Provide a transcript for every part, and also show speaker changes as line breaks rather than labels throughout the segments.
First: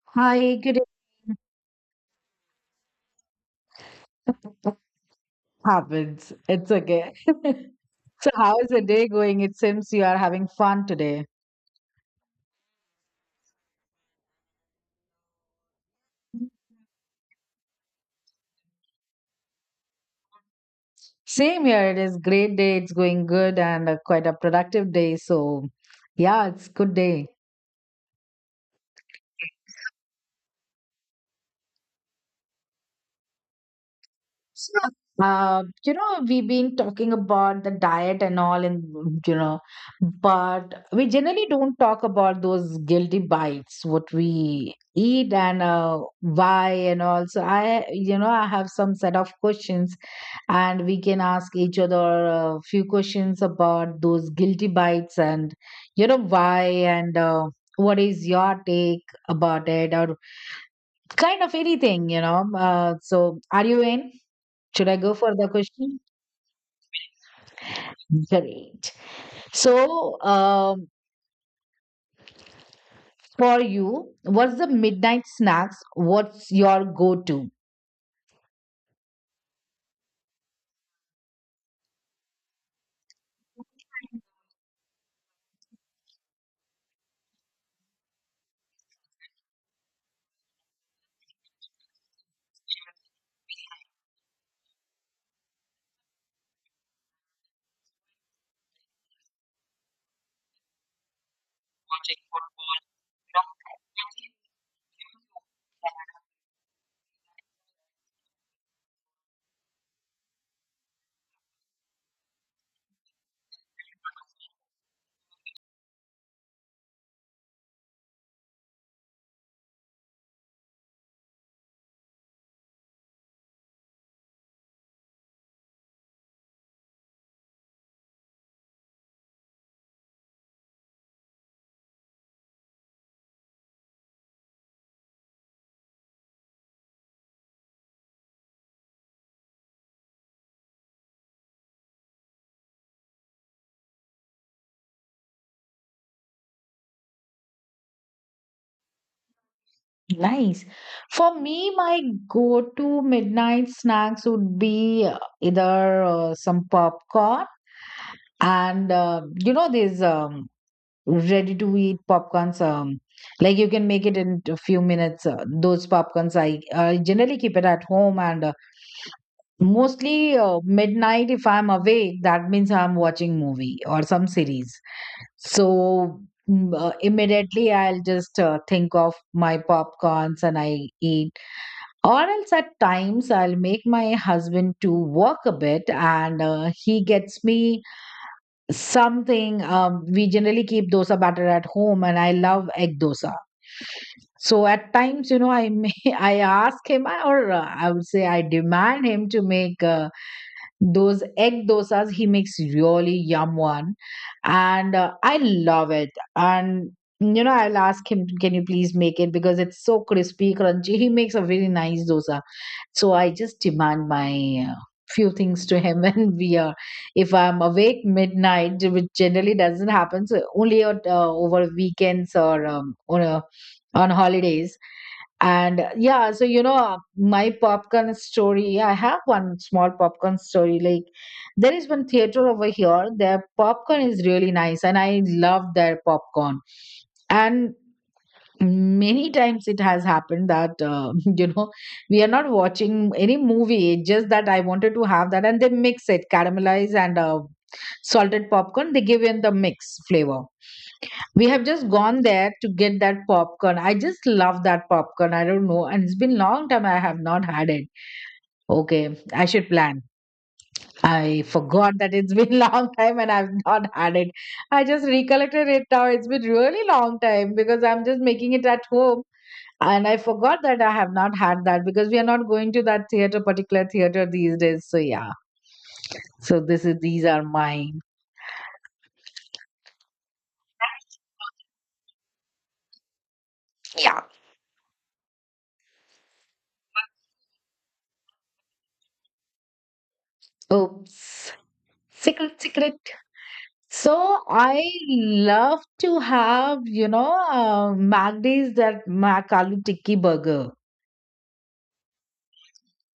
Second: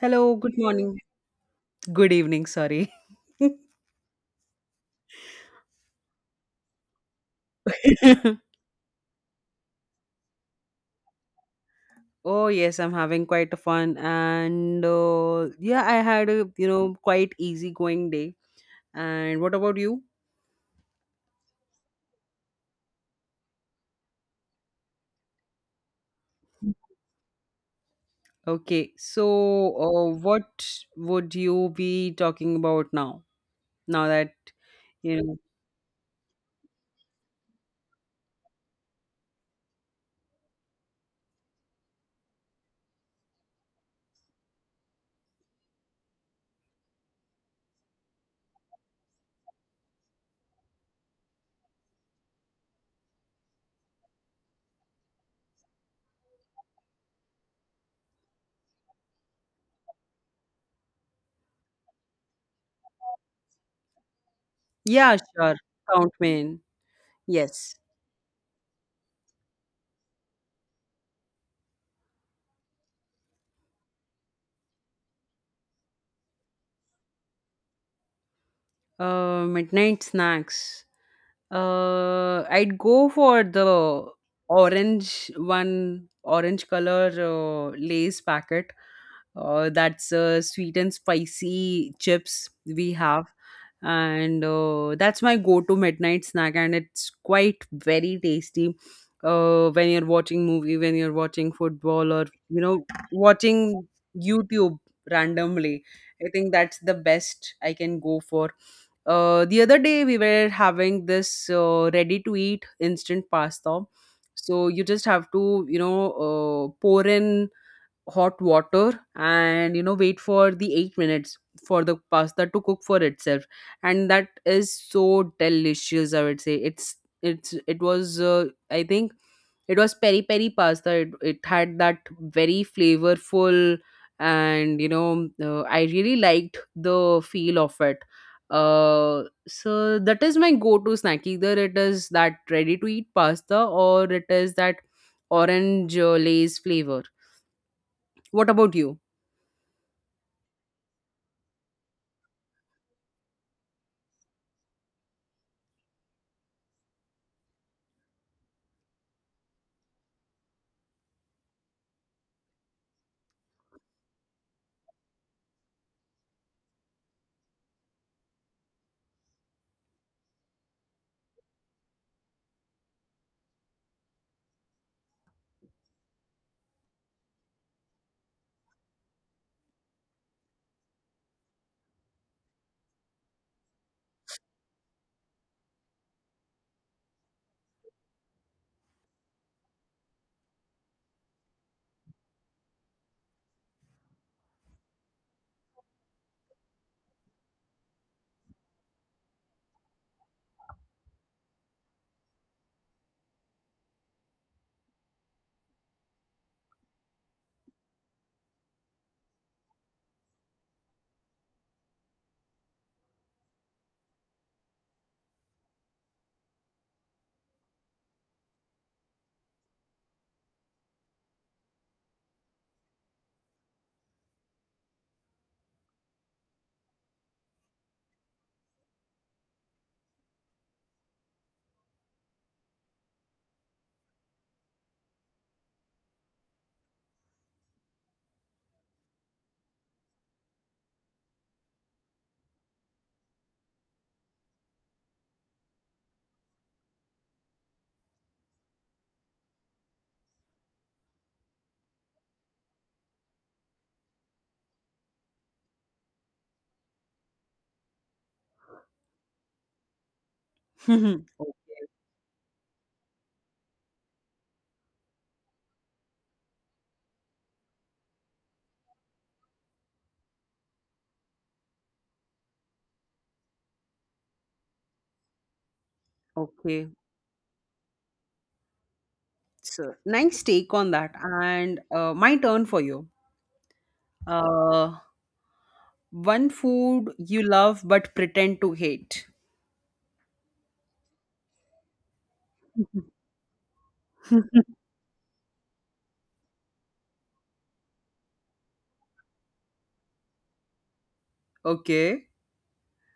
Hello, good
Hi, good
morning. Good evening, sorry.
evening. Happens. It's okay. So, how is the day going? It seems you are having fun today.
Oh yes, I'm having quite a fun and yeah, I had a quite easygoing day. And what about you?
Same here. It is great day. It's going good and quite a productive day. So, yeah, it's good day.
Okay, so what would you be talking about now? Now that
So,
you know,
uh, you know, we've been talking about the diet and all, and you know, but we generally don't talk about those guilty bites, what we eat and why and all. So, I have some set of questions and we can ask each other a few questions about those guilty bites and you know why and what is your take about it or kind of anything you know so are you in should I go
yeah,
for the
sure,
question.
count me in. Yes.
Great. So for you what's the midnight snacks, what's your go-to?
Midnight snacks. I'd go for the orange one, orange color Lay's packet. That's sweet and spicy chips we have, and that's my go-to midnight snack, and it's quite very tasty. When you're watching movie, when you're watching football, or watching YouTube randomly, I think that's the best I can go for the other day we were having this ready to eat instant pasta. So you just have to, pour in hot water and wait for the 8 minutes for the pasta to cook for itself, and that is so delicious. I would say it's it was I think it was peri peri pasta. It had that very flavorful, and I really liked the feel of it. uh so that is my go to snack, either it is that ready to eat pasta or it is that orange lace flavor. What about you?
Nice. For me, my go-to midnight snacks would be either some popcorn and you know these ready-to-eat popcorns. Like you can make it in a few minutes. Those popcorns I generally keep it at home, and mostly midnight if I'm awake, that means I'm watching movie or some series. So. Immediately I'll just think of my popcorns and I eat, or else at times I'll make my husband to work a bit and he gets me something. We generally keep dosa batter at home and I love egg dosa. So at times, you know, I may, I ask him or I would say I demand him to make those egg dosas. He makes really yum one and I love it. And you know, I'll ask him, can you please make it because it's so crispy, crunchy. He makes a very nice dosa, so I just demand my few things to him and we are if I'm awake midnight, which generally doesn't happen, so only at, over weekends or on holidays. And yeah, so you know my popcorn story, I have one small popcorn story. Like there is one theater over here, their popcorn is really nice and I love their popcorn, and many times it has happened that you know we are not watching any movie, it's just that I wanted to have that, and they mix it caramelize and salted popcorn, they give in the mix flavor. We have just gone there to get that popcorn, I just love that popcorn, I don't know, and it's been long time I have not had it. Okay, I should plan.
Mhm.
I
O-
forgot that it's been long time and I've not had it. I just recollected it now. It's been really long time because I'm just making it at home, and I forgot that I have not had that because we are not going to that theater, particular theater these days. So yeah. So this
okay.
is, these are mine.
So nice take on that. And my turn for you.
Yeah.
Uh, One food you love but pretend to hate.
Oops. Secret, secret. So I love to have, you know, MacD's that Mac Aloo Tikki Burger.
Okay.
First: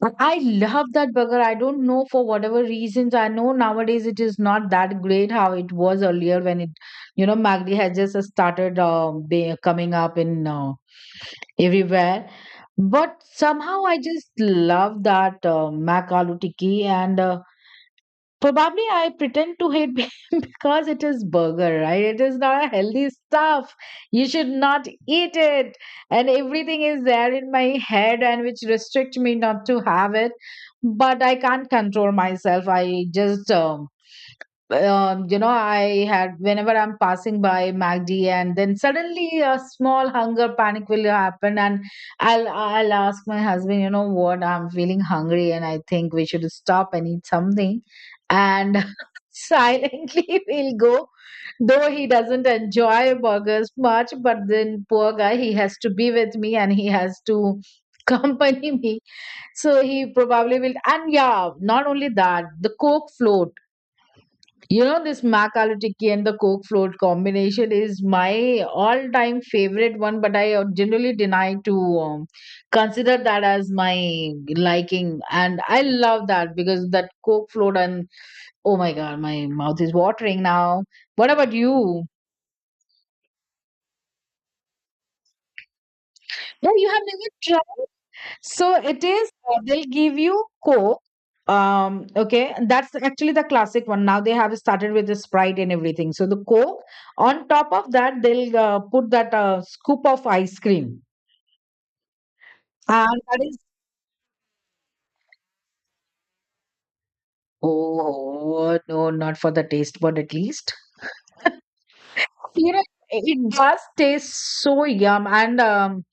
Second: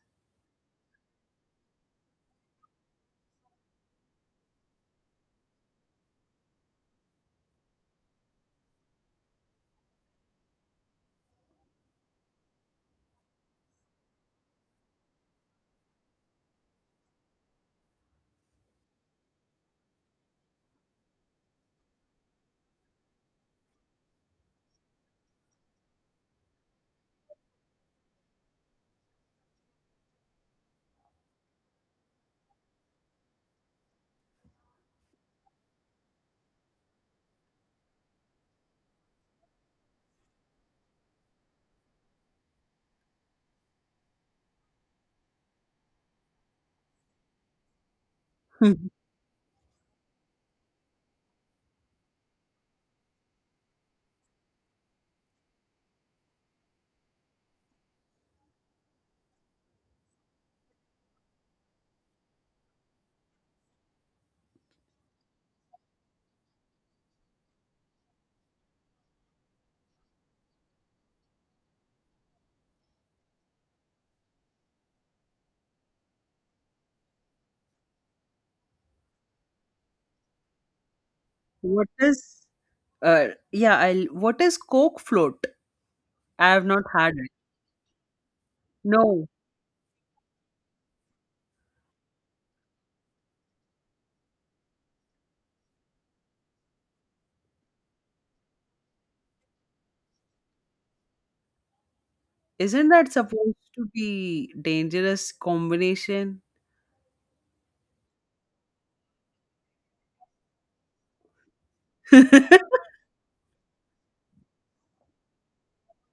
But I love that burger. I don't know for whatever reasons. I know nowadays it is not that great how it was earlier when it, you know, Magdi had just started coming up in everywhere. But somehow I just love that Mac Aloo Tikki and probably I pretend to hate because it is burger, right? It is not a healthy stuff. You should not eat it. And everything is there in my head and which restrict me not to have it. But I can't control myself. I just you know, I had whenever I'm passing by MACD, and then suddenly a small hunger panic will happen, and I'll ask my husband, you know what, I'm feeling hungry, and I think we should stop and eat something, and silently we'll go, though he doesn't enjoy burgers much, but then poor guy, he has to be with me, and he has to accompany me. So he probably will. And yeah, not only that, the Coke float, you know, this Mac Aloo Tikki and the Coke float combination is my all-time favorite one, but I generally deny to consider that as my liking. And I love that because that Coke float and oh my God, my mouth is watering now. What about
What
you?
is yeah, I'll, what is Coke float? I have
Yeah,
not
you have
had it.
never tried. So it
No.
is, they'll give you Coke. Okay, that's actually the classic one. Now they have started with the Sprite and everything. So the Coke, on top of that, they'll put that scoop of ice cream.
Isn't that
And that
supposed
is,
to be dangerous combination?
oh, no, not for the taste bud at least. You know, it does taste so yum. And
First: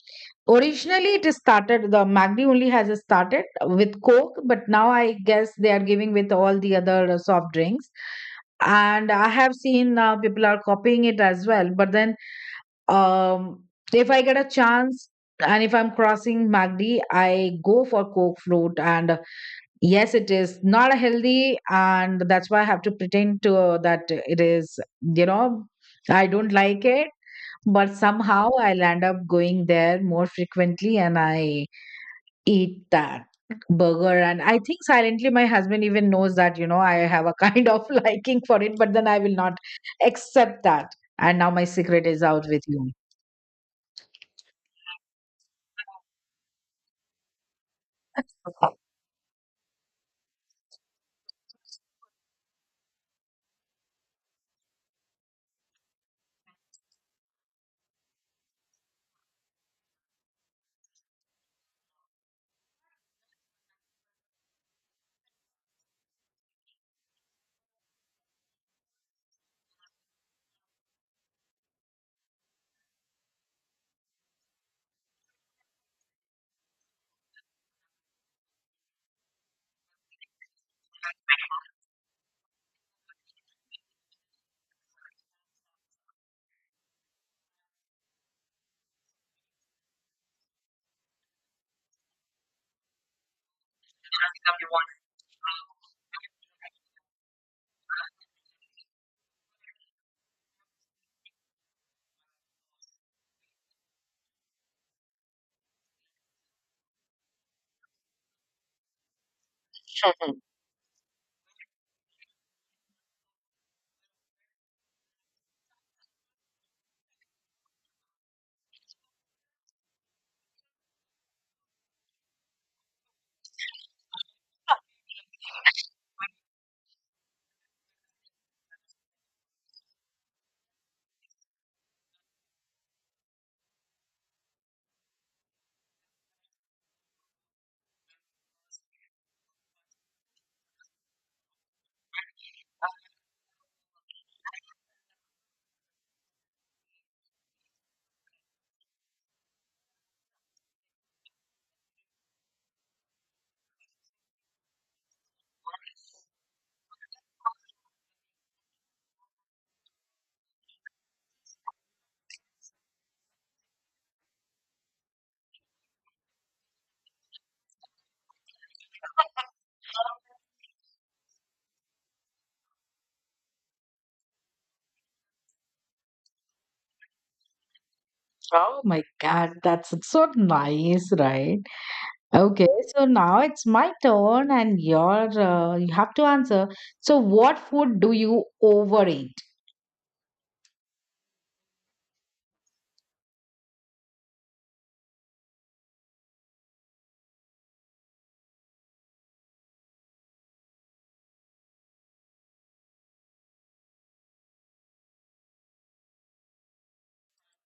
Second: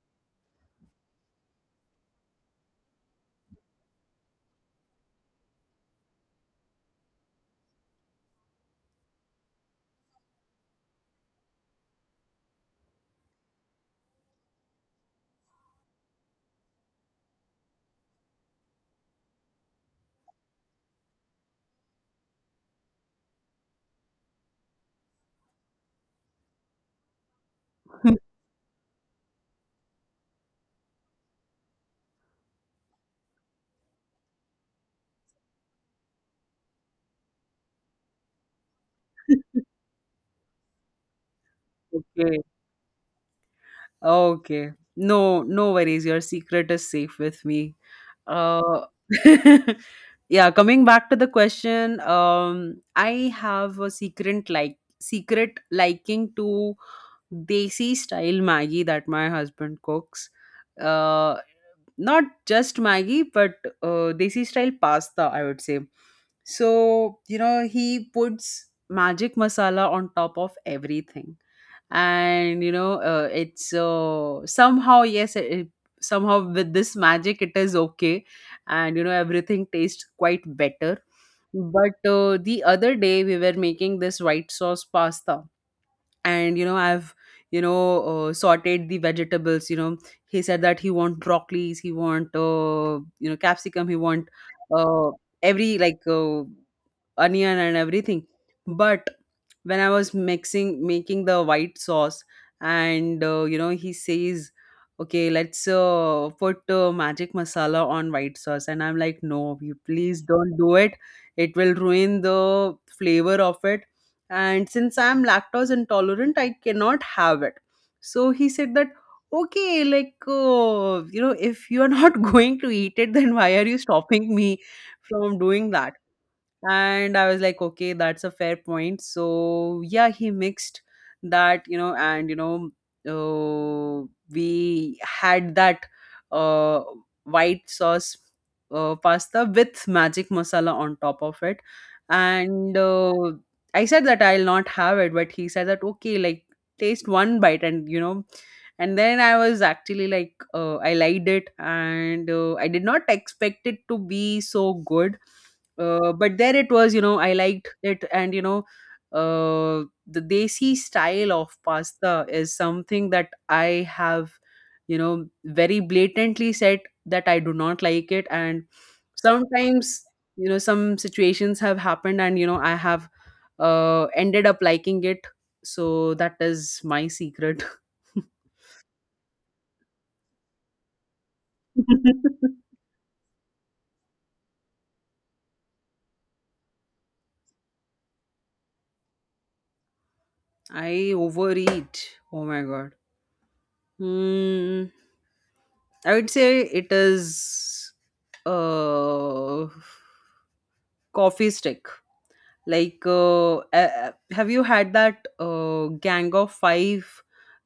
originally, it is started, the Magdi only has started with Coke, but now I guess they are giving with all the other soft drinks. And I have seen people are copying it as well. But then, um, if I get a chance and if I'm crossing Magdi, I go for Coke float. And yes, it is not healthy. And that's why I have to pretend to that it is, you know, I don't like it, but somehow I'll end up going there more frequently and I eat that burger. And I think silently my husband even knows that, you know, I have a kind of liking for it, but then I will not accept that. And now my secret is
Okay.
out with you.
Okay. No, no worries. Your secret is safe with me. Uh, yeah, coming back to the question, I have a secret, like, secret liking to desi style Maggi that my husband cooks. Uh, Not just Maggi, but desi style pasta, I would say. So, you know, he puts magic masala on top of everything, and it's somehow, yes, somehow with this magic it is okay, and you know everything tastes quite better. But the other day we were making this white sauce pasta, and you know I've, sauteed the vegetables. You know, he said that he want broccolis, he want, you know, capsicum, he want uh, every, onion and everything. But when I was mixing making the white sauce, and you know, he says, okay, let's put magic masala on white sauce. And I'm like, no, you please don't do it, it will ruin the flavor of it. And since I'm lactose intolerant, I cannot have it. So he said that, okay, like, you know, if you are not going to eat it, then why are you stopping me from doing that? And I was like, okay, that's a fair point. So yeah, he mixed that, you know, and uh, we had that uh, white sauce pasta with magic masala on top of it. And I said that I'll not have it, but he said that, okay, like, taste one bite, and you know. And then I was actually like, I liked it, and I did not expect it to be so good. But there it was, you know, I liked it, and you know, the desi style of pasta is something that I have, you know, very blatantly said that I do not like it, and sometimes, you know, some situations have happened, and you know, I have ended up liking it. So that is my secret.
Oh my God, that's so nice, right? Okay, so now it's my turn and your you have to answer. So, what food do you overeat?
I overeat. Oh my god. Hmm. I would say it is uh coffee stick. Have you had that Gang of Five?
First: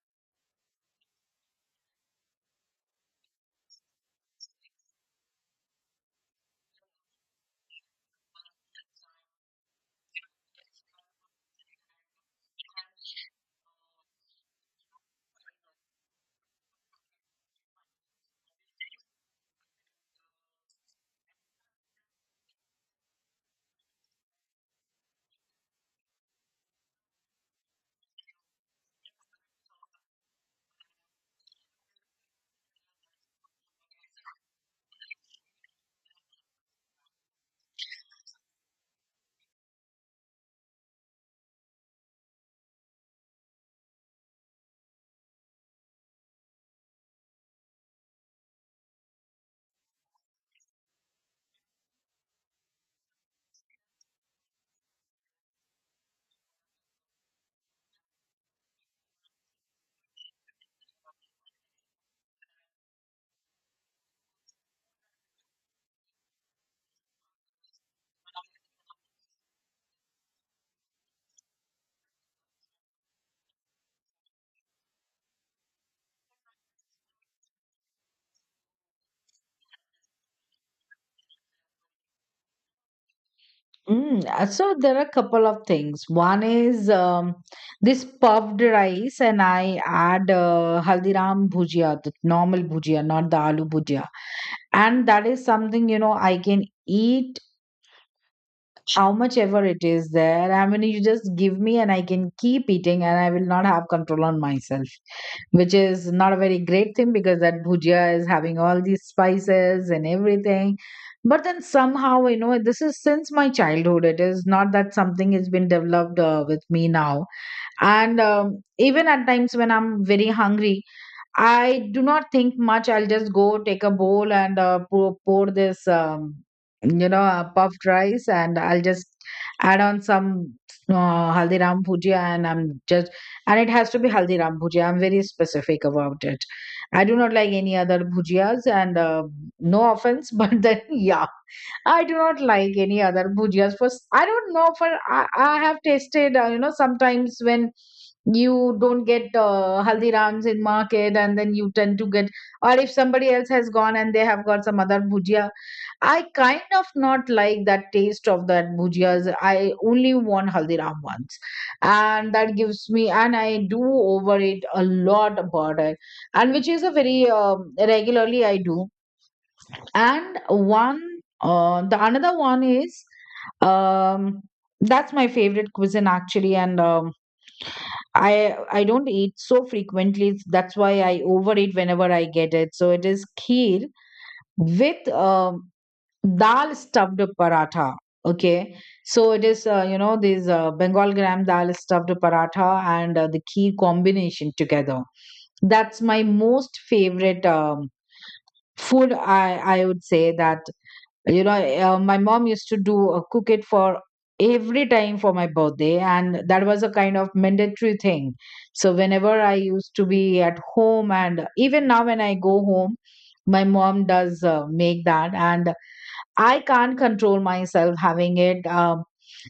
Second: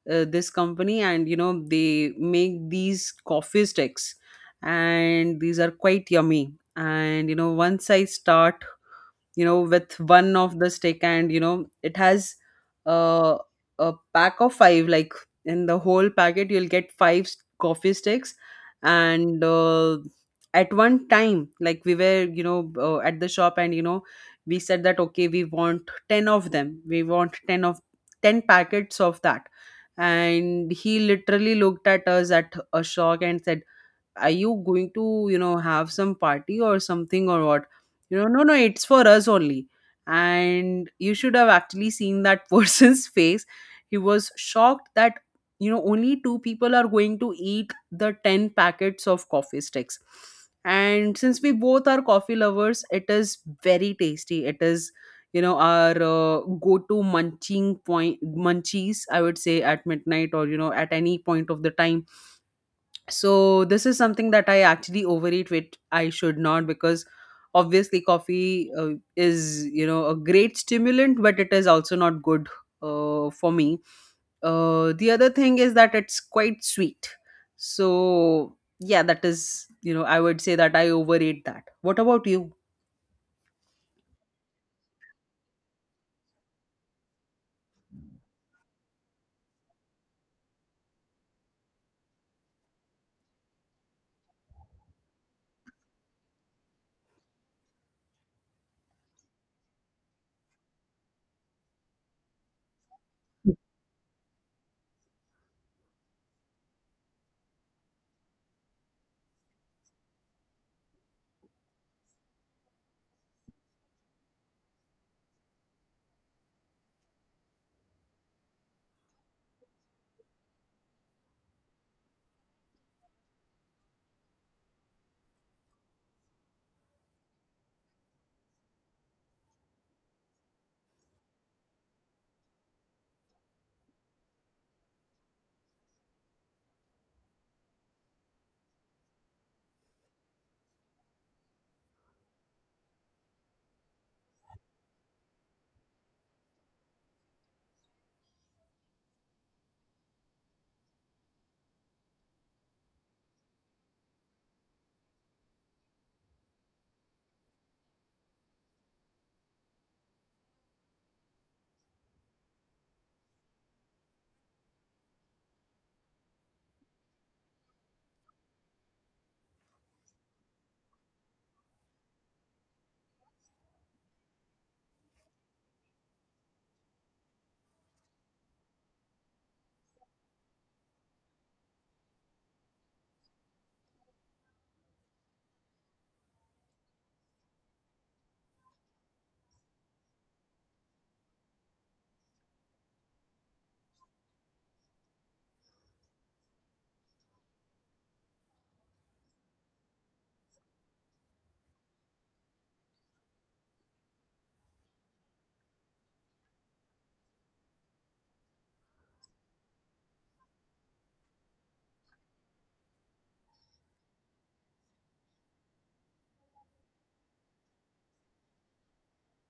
This company, and you know they make these coffee sticks, and these are quite yummy. And you know, once I start, you know, with one of the stick, and you know it has uh, a pack of five. Like, in the whole packet you'll get five coffee sticks. And at one time, like, we were, at the shop, and you know, we said that, okay, we want 10 of them, we want 10 packets of that. And he literally looked at us at a shock and said, are you going to, you know, have some party or something, or what? You know, no, no, it's for us only. And you should have actually seen that person's face. He was shocked that, you know, only two people are going to eat the 10 packets of coffee sticks. And since we both are coffee lovers, it is very tasty, it is, you know, our go to munching point munchies, I would say, at midnight or, you know, at any point of the time. So this is something that I actually overeat, which I should not, because obviously coffee is, you know, a great stimulant, but it is also not good for me. The other thing is that it's quite sweet. So yeah, that is, you know, I would say that I overate that. What about you?
So there are a couple of things. One is this puffed rice, and I add Haldiram bhujia, the normal bhujia, not the aloo bhujia. And that is something you know I can eat how much ever it is there. I mean, you just give me and I can keep eating and I will not have control on myself, which is not a very great thing because that bhujia is having all these spices and everything. But then somehow, you know, this is since my childhood. It is not that something has been developed with me now. And even at times when I'm very hungry, I do not think much. I'll just go take a bowl and pour this, puffed rice, and I'll just add on some haldiram bhujia, and I'm just, and it has to be haldiram bhujia. I'm very specific about it. I do not like any other bhujias, and no offense, but then yeah, I do not like any other bhujias. For I don't know for I have tasted, you know, sometimes when you don't get haldirams in market and then you tend to get, or if somebody else has gone and they have got some other bhujia, I kind of not like that taste of that bhujias, I only want haldiram ones, and that gives me and I do over it a lot about it, and which is a very regularly I do. And one the another one is um that's my favorite cuisine actually, and um, I don't eat so frequently. That's why I overeat whenever I get it. So it is kheer with dal stuffed paratha. Okay, so it is you know this Bengal gram dal stuffed paratha and the kheer combination together. That's my most favorite food. I would say that you know my mom used to do cook it for every time for my birthday and that was a kind of mandatory thing, so whenever I used to be at home, and even now when I go home, my mom does make that, and I can't control myself having it.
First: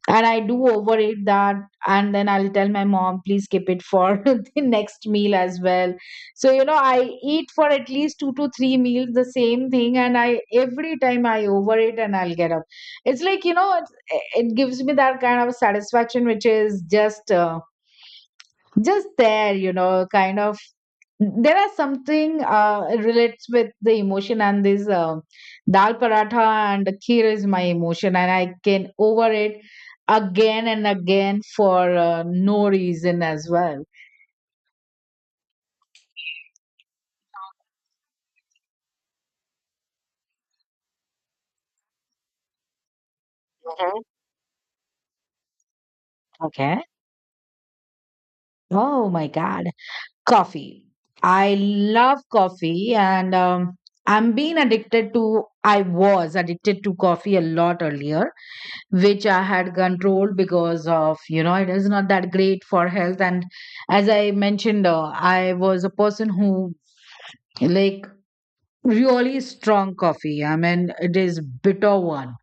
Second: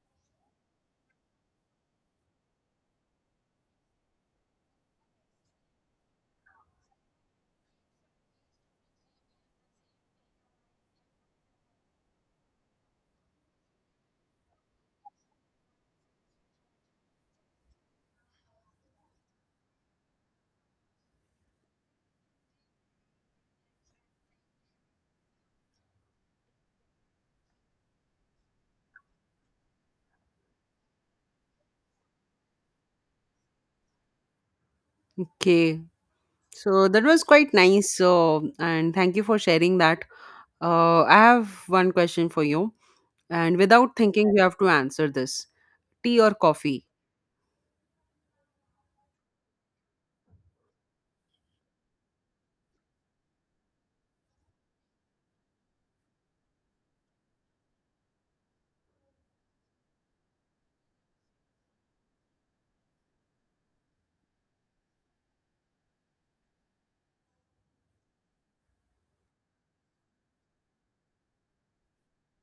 And I do overeat that, and then I'll tell my mom, please keep it for the next meal as well. So you know, I eat for at least two to three meals the same thing, and I every time I overeat and I'll get up. It's like you know, it gives me that kind of satisfaction, which is just. Just there, you know, kind of there are something relates with the emotion, and this dal paratha and kheer is my emotion, and I can over it again and again for no reason as well.
Okay, so that was quite nice. So, and thank you for sharing that. I have one question for you, and without
hmm
thinking, you have to answer this: tea or
Okay.
coffee?
Oh my God. Coffee. I love coffee and I'm being addicted to, I was addicted to coffee a lot earlier, which I had controlled because of, you know, it is not that great for health. And as I mentioned, I was a person who like really strong coffee. I mean, it is bitter one.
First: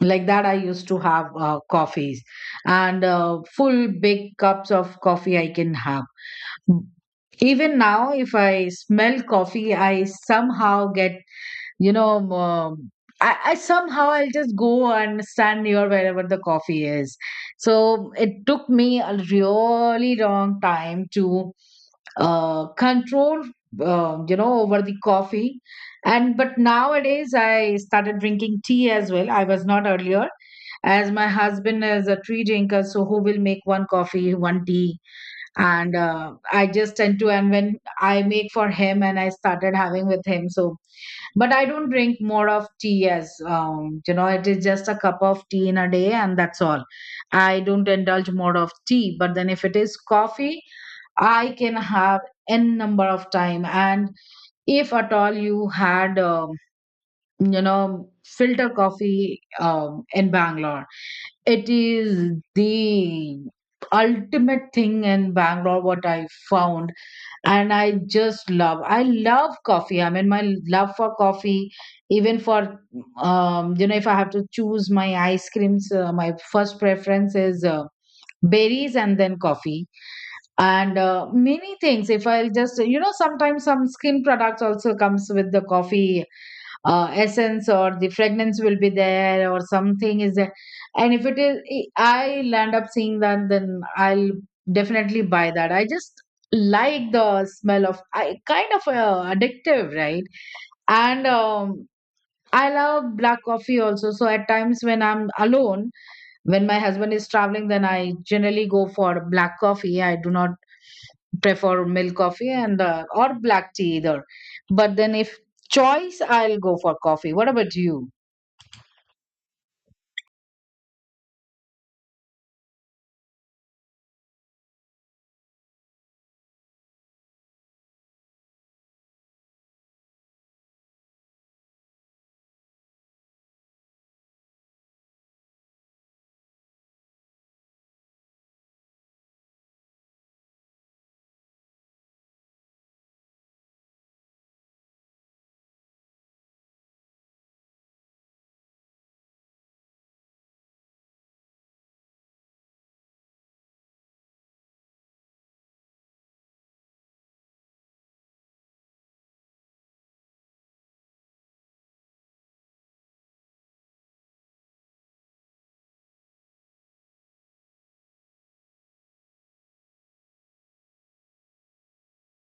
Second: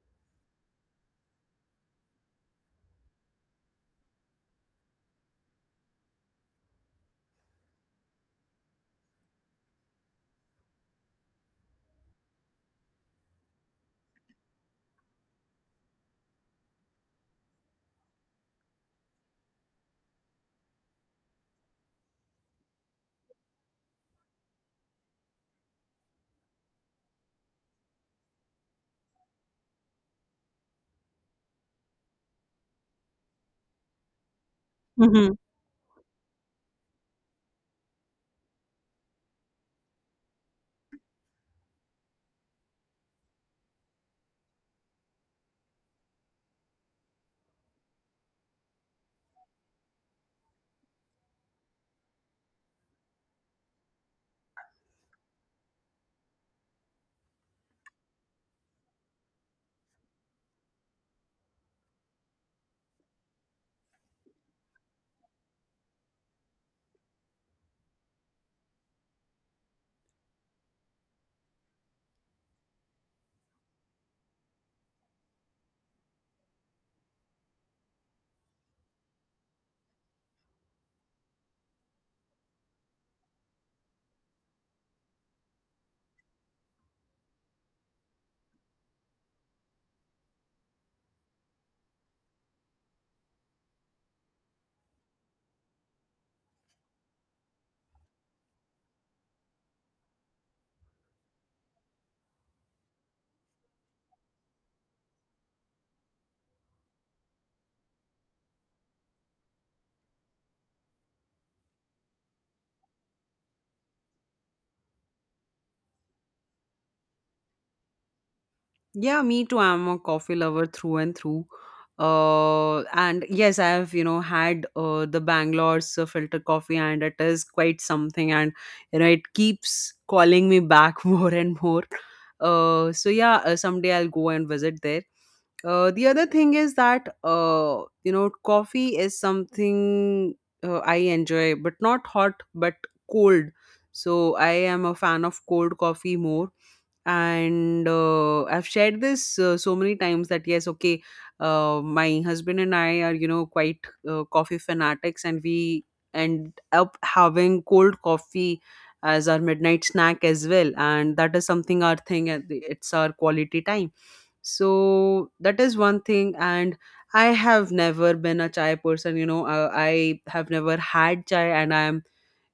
Like that, I used to have coffees and full big cups of coffee I can have. Even now, if I smell coffee, I somehow get you know I somehow I'll just go and stand near wherever the coffee is. So it took me a really long time to control you know over the coffee. And but nowadays I started drinking tea as well, I was not earlier, as my husband is a tea drinker, so who will make one coffee one tea,
Mhm.
and I just tend to, and when I make for him and I started having with him. So but I don't drink more of tea as you know it is just a cup of tea in a day, and that's all. I don't indulge more of tea, but then if it is coffee, I can have n number of time. And if at all you had you know filter coffee in Bangalore, it is the ultimate thing in Bangalore what I found. And I just love, I love coffee, I mean my love for coffee even for you know, if I have to choose my ice creams, my first preference is berries and then coffee. And many things, if I'll just you know sometimes some skin products also comes with the coffee essence or the fragrance will be there or something is there, and if it is I land up seeing that, then I'll definitely buy that. I just like the smell of, I kind of addictive, right? And I love black coffee also. So at times when I'm alone, when my husband is traveling, then I generally go for black coffee. I do not prefer milk coffee and or black tea either. But then if choice, I'll go for coffee. What about you?
Yeah, me too. I'm a coffee lover through and through. And yes, I have, you know, had the Bangalore's filter coffee, and it is quite something. And, you know, it keeps calling me back more and more. So, yeah, someday I'll go and visit there. The other thing is that you know, coffee is something I enjoy, but not hot, but cold. So I am a fan of cold coffee more. And I've shared this so many times, that yes, okay, my husband and I are, you know, quite coffee fanatics, and we end up having cold coffee as our midnight snack as well, and that is something, our thing. And it's our quality time. So that is one thing. And I have never been a chai person. You know, I have never had chai, and I'm,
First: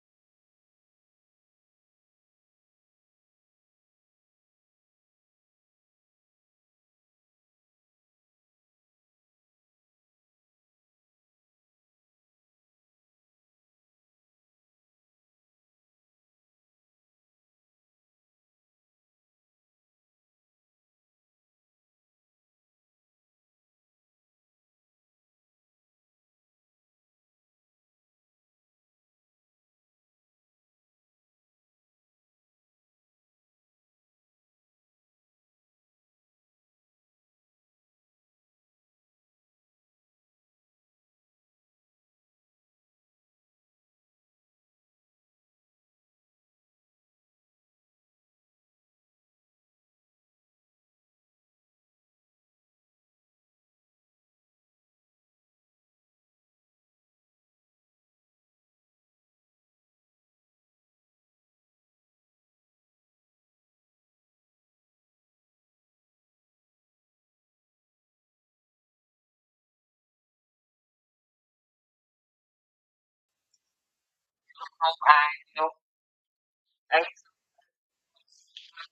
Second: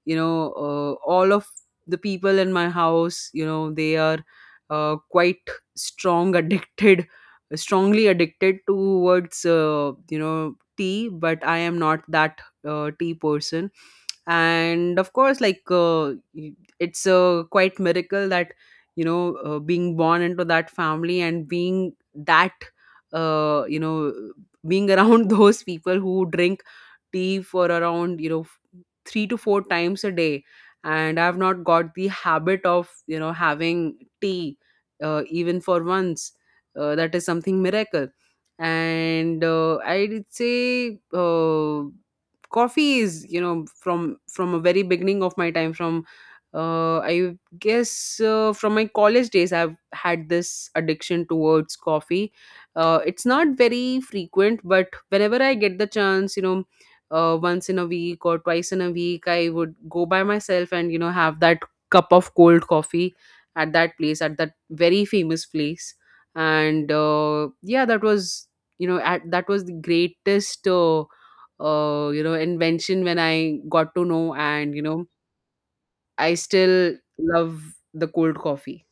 you know, all of the people in my house, you know, they are quite strong addicted strongly addicted towards, you know, tea. But I am not that tea person. And of course, it's a quite miracle that, you know, being born into that family, and being that, uh, you know being around those people who drink tea for around, you know, 3 to 4 times a day, and I've not got the habit of, you know, having tea even for once. That is something miracle. And I'd say, coffee is, you know, from a very beginning of my time, from, I guess, from my college days, I've had this addiction towards coffee. It's not very frequent, but whenever I get the chance, you know, once in a week or twice in a week, I would go by myself and you know have that cup of cold coffee at that place, at that very famous place. And yeah, that was, that was the greatest you know, invention, when I got to know. And you know, I still love the cold coffee.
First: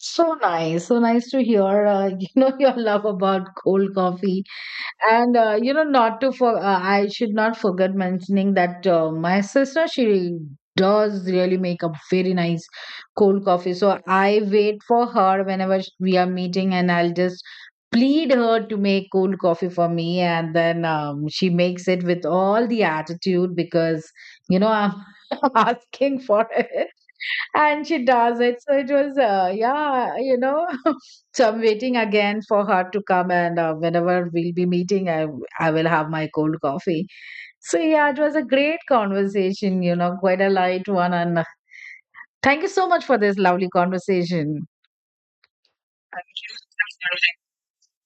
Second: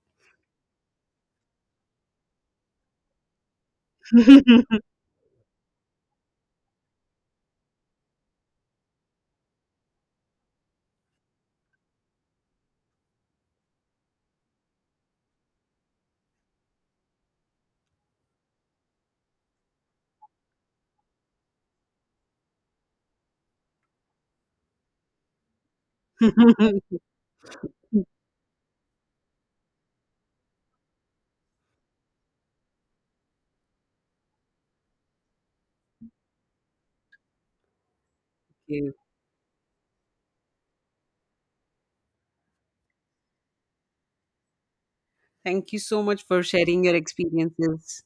So nice to hear. You know your love about cold coffee, and you know not to for. I should not forget mentioning that my sister, she does really make a very nice cold coffee. So I wait for her whenever we are meeting, and I'll just plead her to make cold coffee for me, and then she makes it with all the attitude because you know I'm asking for it. And she does it, so it was yeah you know so I'm waiting again for her to come, and whenever we'll be meeting I will have my cold coffee. So yeah, it was a great
Okay.
conversation, you know, quite a light one, and thank you so much for this lovely conversation.
Thank you so much
Thank
for sharing your
you.
experiences.